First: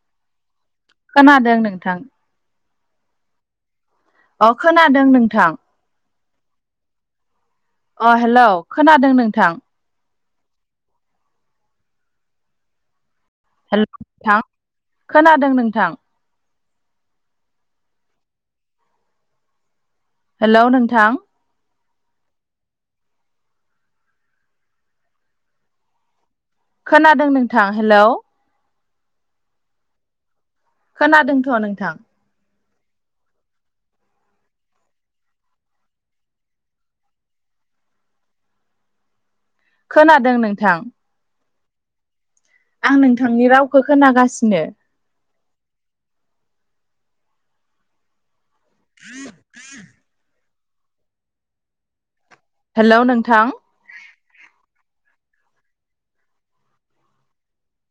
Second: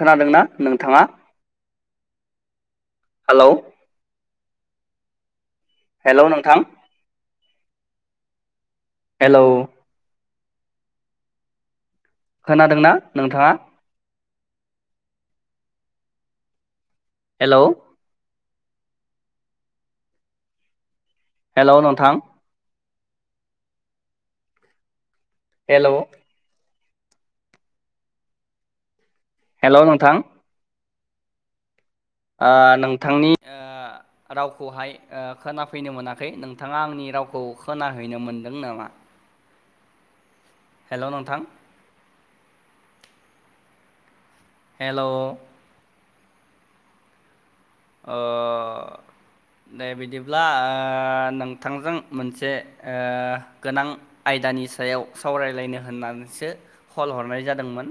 खोनादोंना नोंथाङा? खोनादों नोंथां। हेलौ अ खोनादों नोंथां। हेल' नोंथां। अ हेल' खोनादों नों हेलौ [unintelligible] खोनादोंना नोंथाङा? हेल' नोंथां खोनादों नोंथां। हेल'। हेल' नोंथां। हेल' नोंथां। हेल'। खोनादों नोंथां हेलौ हेल' नोंथां। खोनादोंथ' नोंथां। नोंथांनि रावखौहाय खोनाफैनो मोनाखै। नोंथाङा आंनि रावखौ खोनाहैनो मोनदों नामा? खोनादों नोंथां। हेल' नोंथां। आं नोंथांनि रावखौ खोनागासिनो हेल' दे बिदिब्ला नोंथांजों मोनसे हेलौ नोंथां गोनां आयदानि सायाव सावरायलायनो होननानैसो कल हरनाय जादोंमोन।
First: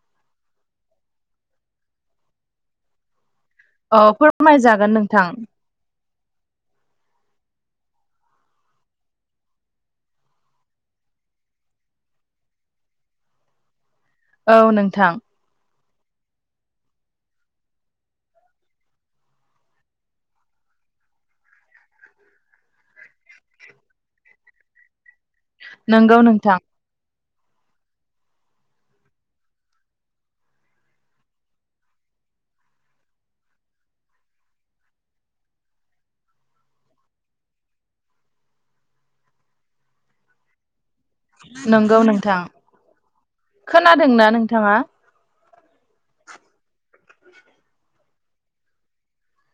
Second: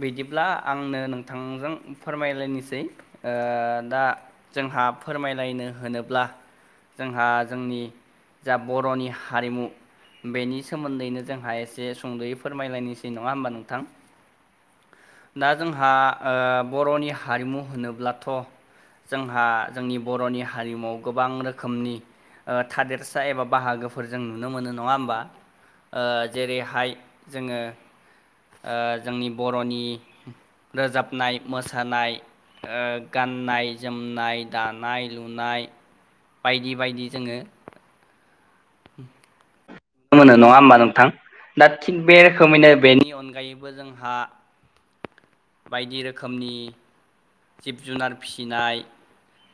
बिदिब्ला आंनो नोंथांजों फोरमायलायनोसै। दा औ जोंहा फोरमायजागोन नोंथां फोरमायलायनो होनोब्ला जोंहा जोंनि जा बर'नि हारिमु बेनि सोमोन्दैनो जोंहा एसे सुंद'यै फोरमायलायनोसै नङा होमबा नोंथां। औ नोंथां। दा जोंहा बर'नि हारिमु होनोब्लाथ' जोंहा जोंनि बर'नि हारिमुआव गोबां रोखोमनि थादेरसा एबा बाहागोफोर जों नुनो मोनो नङा होमबा नंगौ नोंथां जेरैहाय जोङो जोंनि बर'नि रोजाबनाय मोसानाय गाननाय-जोमनाय, दानाय-लुनाय बायदि बायदि जोङो। मोनो नङा होमबा नोंथां दा थिग नंगौ बे नोंथां रोखोमैनो बेनि अनगायैबो जोंहा बिथांङा बायदि रोखोमनि। जिब-जुनार फिसिनाय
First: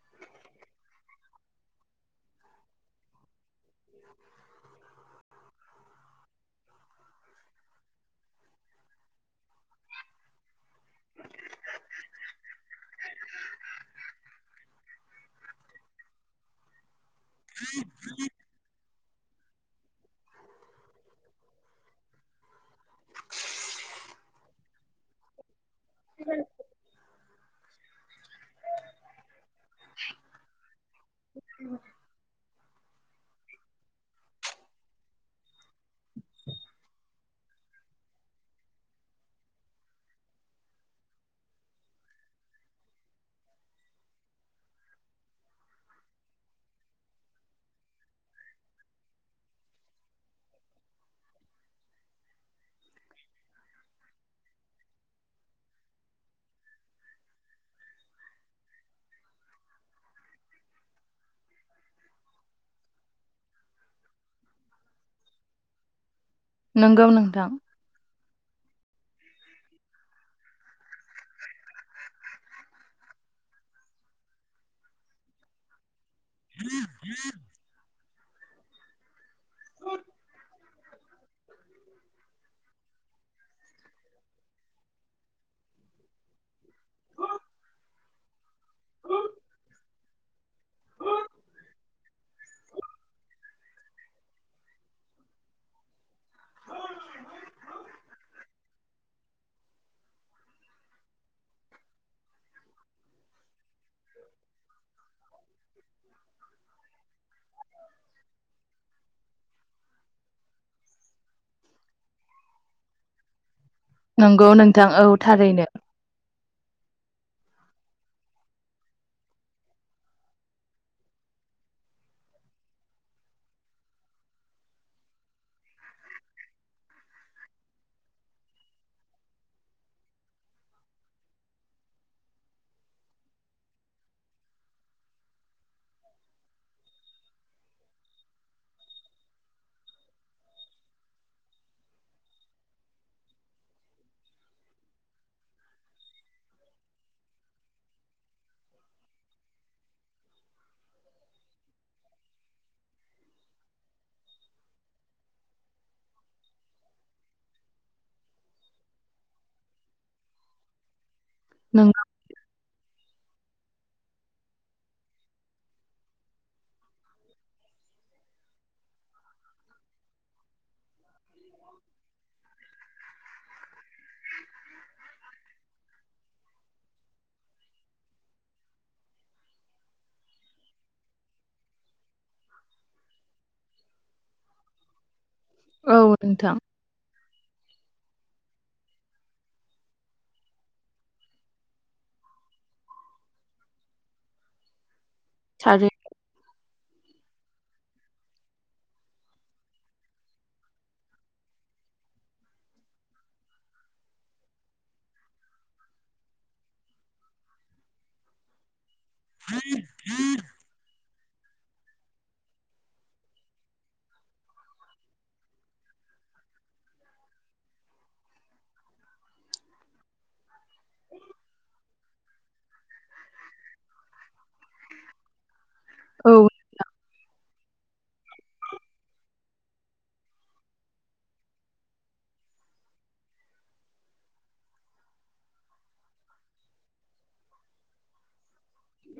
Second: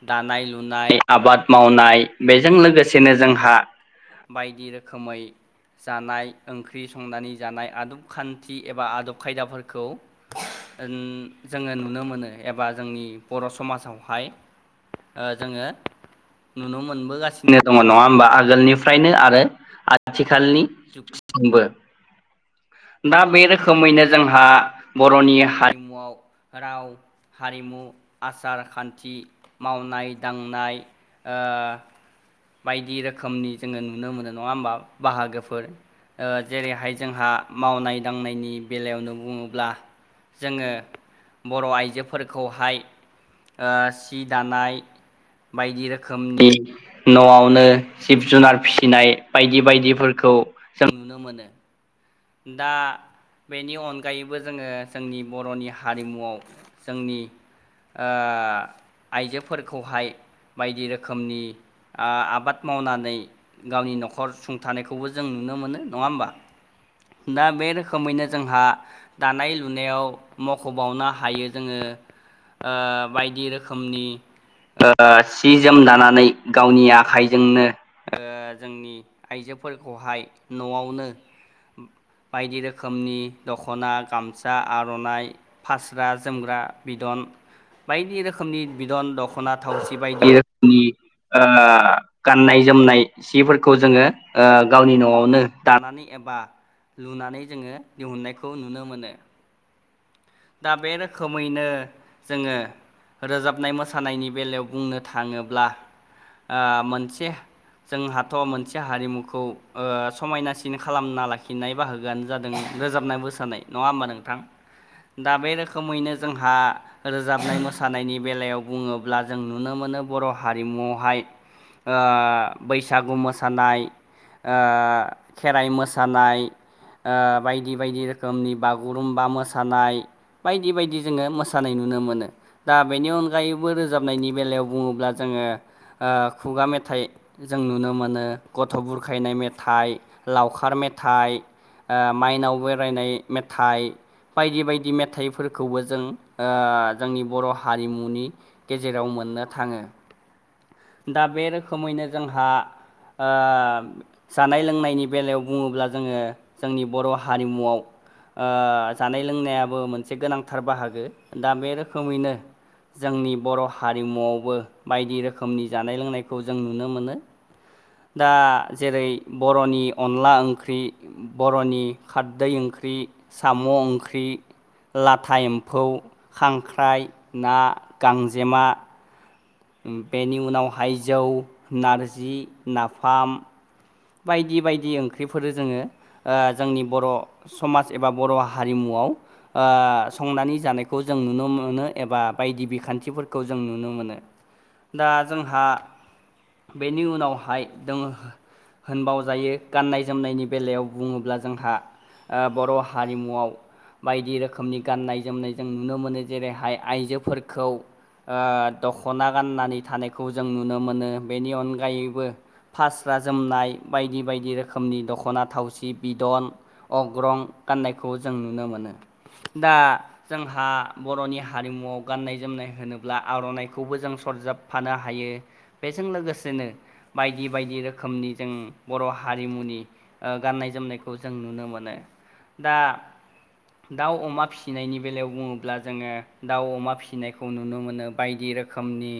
दानाय-लुनाय, आबाद मावनाय बेजों लोगोसेनो जोंहा बायदि रोखोमै जानाय ओंख्रि संनानै ज थानाय आदब खान्थि एबा आदब खायदाफोरखौ जोङो नुनो मोनो। एबा जोंनि बर' समाजावहाय जोङो नुनो मोनबोगासिनो दङ नङा होमबा आगोलनिफ्राय फ्रनो आरो आथिखालनि जुगजोंबो दा बे रोखोमैनो जोंहा बर'नि हारिमुआव राव [unintelligible] हारिमु आसार खान्थि मावनाय दांनाय ओ बायदि रोखोमनि जोङो नुनो मोनो नङा होमबा बाहागोफोर ओ जेरैहाय जोंहा मावनाय दांनायनि बेलायावनो बुङोब्ला जोङो बर' आइजोफोरखौहाय ओ सि दानाय बायदि रोखोमनि न'आवनो जिब जुनार फिसिनाय बायदि बायदिफोरखौ जों नुनो मोनो दा बेनि अनगायैबो जोङो जोंनि बर'नि हारिमुआव जोंनि ओ आइजोफोरखौहाय बायदि रोखोमनि ओ आबाद मावनानै गावनि न'खर सुंथानायखौबो जों नुनो मोनो नङा होमबा नंगौ दा नोंथां बे रोखोमैनो जोंहा दानाय लुनायाव मख'बावनो हायो जोङो बायदि रोखोमनि सि ओ जोम दाना नै गावनि आखाइजोंनो ओ जोंनि आइजोफोरखौहाय न'आवनो बायदि रोखोमनि दख'ना गामसा आर'नाइ फाग्रा जोमग्रा बिदन बायदि रोखोमनि बिदन दख'ना थावसि बायदि रोखोमनि ओ गाननाय जोमनाय सिफोरखौ जोङो ओ गावनि न'आवनो दानानै एबा लुनानै जोङो दिहुननायखौ नुनो मोनो दा बे रोखोमैनो जोङो रोजाबनाय मोसानायनि बेलायाव बुंनो थाङोब्ला ओ मोनसे जोंहाथ' मोनसे हारिमुखौ समायनासिन खालामना लाखिनाय बाहागोआनो जादों रोजाबनाय मोसानाय नङा होमबा नोंथां नंगौ नोंथां औ दा बे थारैनो रोखोमैनो जोंहा रोजाबनाय मोसानायनि बेलायाव बुङोब्ला जों नुनो मोनो बर' हारिमुआवहाय ओ बैसागु मोसानाय ओ खेराइ मोसानाय ओ बायदि बायदि रोखोमनि बागुरुम्बा मोसानाय बायदि बायदि जोङो मोसानाय नुनो मोनो दा बेनि अनगायैबो रोजाबनायनि बेलायाव बुङोब्ला जोङो ओ खुगा मेथाइ जों नुनो मोनो गथ' बुरखायनाय मेथाइ लावखार मेथाइ ओ माइनाव बरायनाय मेथाइ बायदि बाय दि मेथाइफोरखौबो जों जोंनि बर' हारिमुनि गेजेराव मोननो थाङो दा बे रोखोमैनो जोंहा ओ जानाय लोंनायनि बेलायाव बुङोब्ला जोङो जोंनि बर' हारिमुआव ओ जानाय लोंनायाबो मोनसे गोनांथार बाहागो दा बे नंगौ रोखोमैनो जोंनि बर' हारिमुआवबो बायदि रो रोखोमनि जानाय लोंनायखौ जों नुनो मोनो दा जेरै बर'नि अनला ओंख्रि बर'नि खारदै ओंख्रि साम' ओंख्रि लाथा एम्फौ खांख्राइ ना गांजेमा बेनि उनावहाय जौ नारजि नाफाम बायदि बायदि ओंख्रिफोरो जोङो औ ओ नोंथां जोंनि बर' समाज एबा बर' हारिमुआव ओ संनानै जानायखौ जों नुनो मोनो एबा बायदि बिखान्थिफोरखौ जों नुनो मोनो दा जोंहा थारै बेनि उनावहाय दङो। होनबावजायो गाननाय जोमनायनि बेलायाव बुङोब्ला जोंहा बर' हारिमुआव बायदि रोखोमनि गाननाय जोमनाय जों नुनो मोनो जेरैहाय आइजोफोरखौ दख'ना गाननानै थानायखौ जों नुनो मोनो बेनि अनगायैबो फास्रा जोमनाय बायदि बायदि रोखोमनि दख'ना थावसि बिदन अग्रं गाननायखौ जों नुनो मोनो दा। जोंहा बर'नि हारिमुआव गाननाय जोमनाय होनोब्ला आर'नाइखौबो जों सरजाब फानो हायो बेजों औ लोगोसेनो बायदि बायदि रोखोमनि जों बर' हारिमुनि गाननाय जोमनायखौ जों नुनो मोनो दा दाउ अमा फिसिनायनि बेलायाव बुङोब्ला जोङो दाउ अमा फिसिनायखौ नुनो मोनो बायदि रोखोम रोखोमनि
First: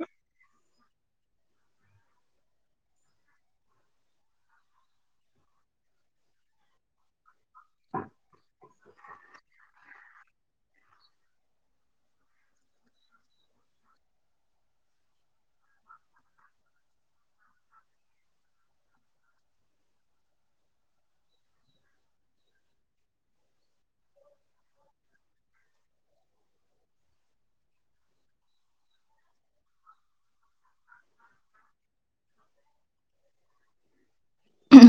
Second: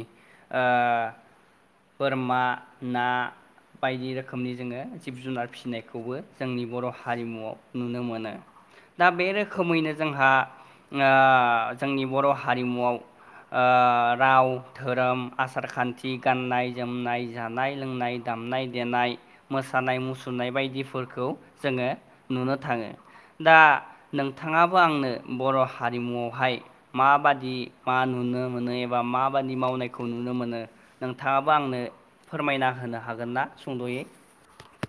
बोरमा ना बायदि रोखोम रोखोमनि जोङो जिब जुनार फिसिनायखौबो जोंनि बर' हारिमुआव नुनो मोनो दा बे रोखोमैनो जोंहा जोंनि बर' हारिमुआव राव धोरोम आसार खान्थि गाननाय जोमनाय जानाय लोंनाय दामनाय देनाय खानाय मुसुरनाय बायदिफोरखौ जोङो नुनो थाङो। दा नोंथाङाबो आंनो बर' हारिमुआवहाय माबादि मा नुनो मोनो एबा माबादि मावनायखौ नुनो मोनो। नोंथाङाबो आंनो फोरमायना होनो हागोन ना सुंद'यै?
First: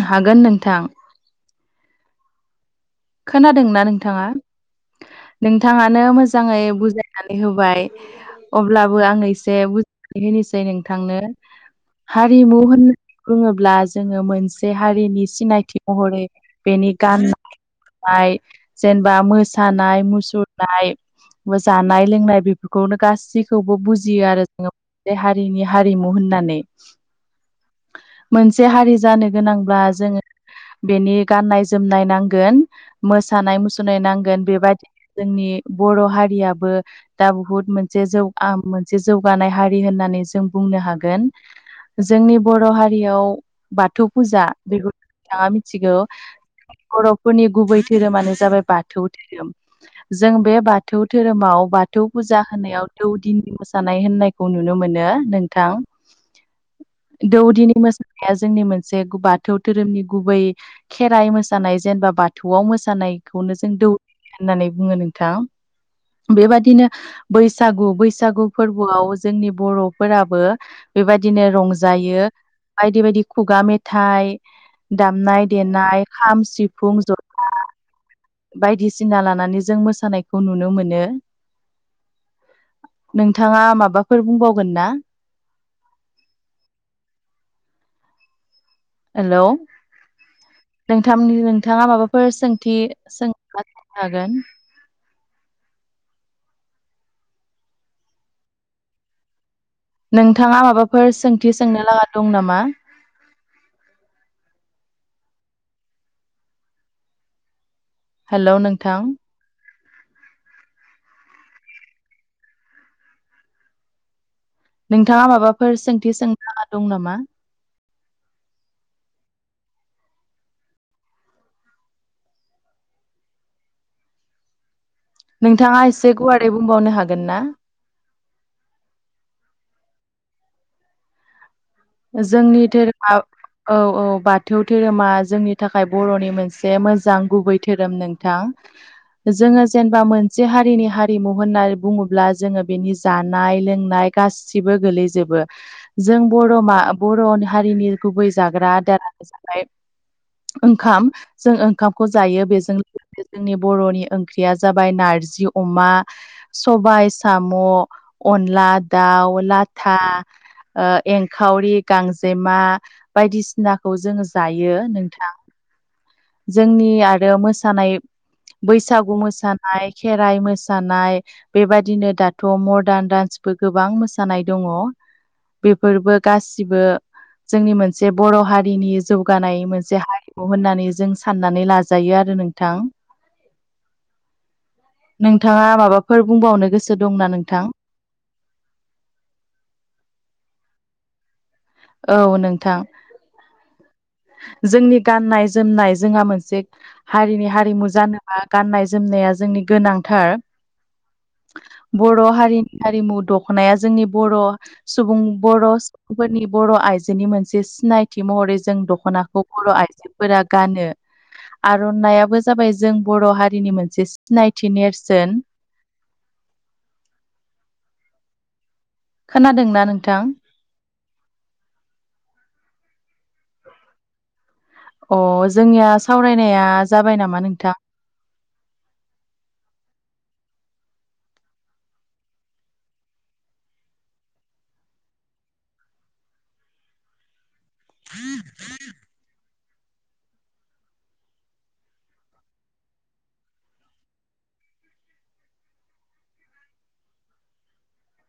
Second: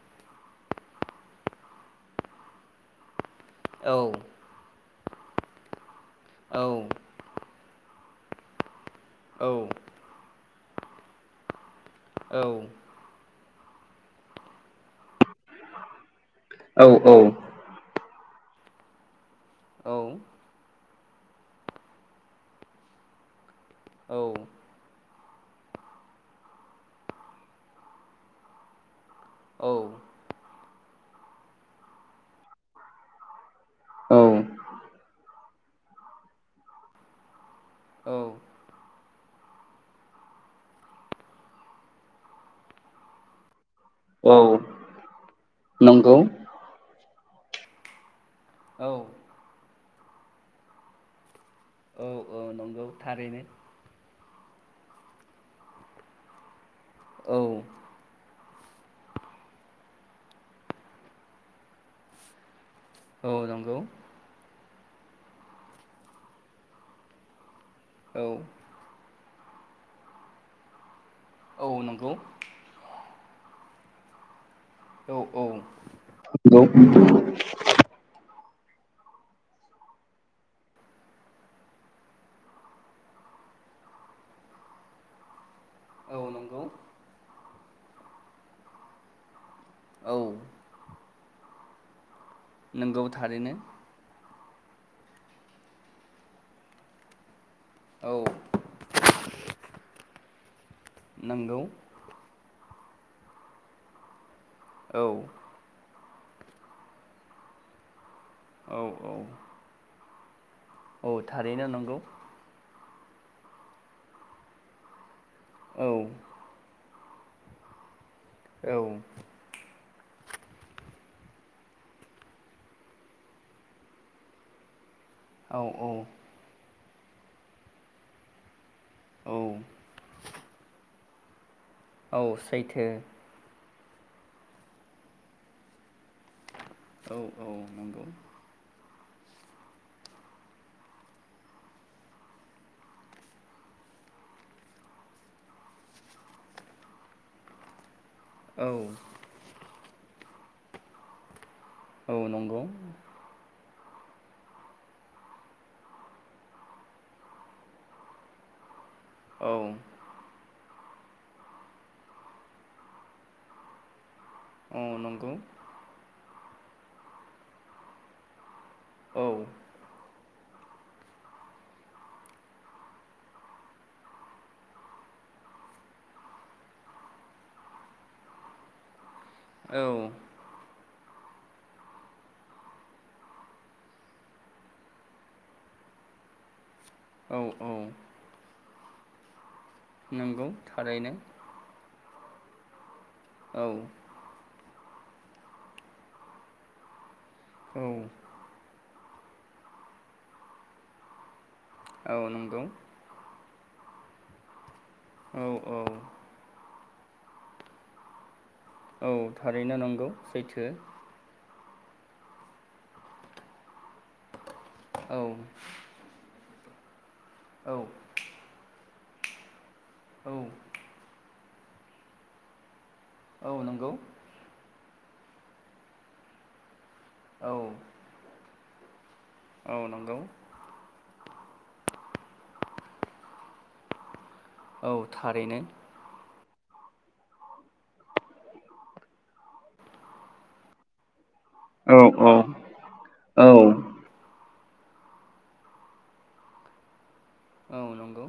हागोन नोंथां। खोनादोंना औ नोंथाङा? नोंथाङानो मोजाङै औ बुजाय बुनानै होबाय अब्लाबो आं औ एसे बुंनानै होनोसै नोंथांनो हारिमु होननानै बुङोब्ला जोङो मोनसे हारिनि सिनायथि महरै औ बेनि गाननाय [unintelligible] जेनबा मोसानाय मुसुर नाय जानाय लोंनाय बेफोरखौनो गासैखौबो बुजियो औ आरो जोङो बे हारिनि हारिमु होननानै मोनसे हारि जानो गोनांब्ला जोङो बेनि गाननाय जोमनाय नांगोन मोसानाय मुसु होनाय नांगोन औ बेबायदिनो जोंनि बर' हारियाबो दा बुहुत मोन मोनसे जौवा मोनसे जौगानाय हारि होननानै जों बुंनो हागोन जोंनि बर' हारियाव बाथौ औ फुजा बेखौ बिथाङा मिथिगौ नंगौ बर'फोरनि गुबै धोरोमानो जाबाय औ बाथौ धोरोम जों बे बाथौ धोरोमाव बाथौ औ औ फुजा नंगौ होनायाव थारैनो दौदिनि मोसा जानाय होननायखौ नुनो मोनो नोंथां। औ दौदिनि मो जोंनि मोनसे बाथौ धोरोमनि गुबै खेराइ मोसानाय जेनेबा बा थौवाव औ मोसानायखौनो जों नंगौ दौ होननानै बुङो नोंथां बेबादिनो बैसागु औ बैसागु फोरबोआव जोंनि बर'फोराबो बेबायदिनो औ नंगौ रंजायो। बायदि बायदि खुगा मेथाइ औ दामनाय औ देनाय खाम नंगौ सिफुं ज बायदिसिना लानानै जों मोसानायखौ नुनो मोनो। नोंथाङा माबाफोर बुंबावगोन ना? औ नंगौ। हेलौ। औ। नोंथांनि नोंथाङा माबाफोर सोंथि नंगौ थारैनो सोंनो हागोन। औ। नोंथाङा माबाफोर सोंथि नंगौ सोंनो लागा दं नामा? औ। हेलौ औ नोंथां औ औ थारैनो नंगौ नोंथाङा माबाफोर औ सोंथि सोंनो लागा दं नामा? औ औ नोंथाङा एसे गुवारै बुंबावनो हागोन ना? औ औ जोंनि सैथो धोरोमा औ औ बाथौ धोरोमा जोंनि थाखाय बर'नि मोनसे से मोजां औ औ गुबै धोरोम नंगौ नोंथां जोङो जेनबा मोनसे हारिनि हारिमु होननानै बुङोब्ला जोङो बेनि जानाय लोंनाय गासिबो गोलैजोबो जों बर' मा बर' हारिनि गुबै औ जाग्रा आदार [inaudible] ओंखाम जों ओंखामखौ औ जायो नंगौ बेजों लोगोसे जोंनि बर'नि ओंख्रिया जाबाय नारजि अमा सबाइ साम' अनला दाउ औ लाथा ओ एंखावरि गांजेमा बायदिसिना खौ जों जायो औ नंगौ नोंथां जोंनि आरो मोसानाय बैसागु औ मोसानाय खेराइ मोसानाय बेबादिनो दाथ' मदार्न डान्सबो गोबां मोसानाय दङ। बेफोरबो गासिबो जोंनि मोनसे बर' हारिनि जौगानाय औ मोनसे हारिमु होननानै जों साननानै लाजायो आरो नोंथां नोंथाङा माबाफोर बुंबावनो गोसो दंना नोंथां औ औ नंगौ थारैनो औ नोंथां औ जोंनि गाननाय जोमनाय जोंहा मोनसे हारिनि औ हारिमु जानो गाननाय जोमनाया जोंनि गोनांथार औ बर' नंगौ हारिनि हारिमु दख'नाया जोंनि बर' सुबुं औ बर' औ फोरनि बर' आइजोनि मोनसे सिनायथि महरै जों औ दखनाखौ बर' थारैनो नंगौ आइजोफोरा सैथो गानो आर'नाइयाबो जाबाय जों बर' हारिनि मोनसे सिनायथि औ नेरसोन औ खोनादोंना नोंथां औ औ नंगौ अ जोंनिया सावरायनाया जाबाय नामा औ नोंथां औ नंगौ औ थारैनो [unintelligible] औ औ औ औ नंगौ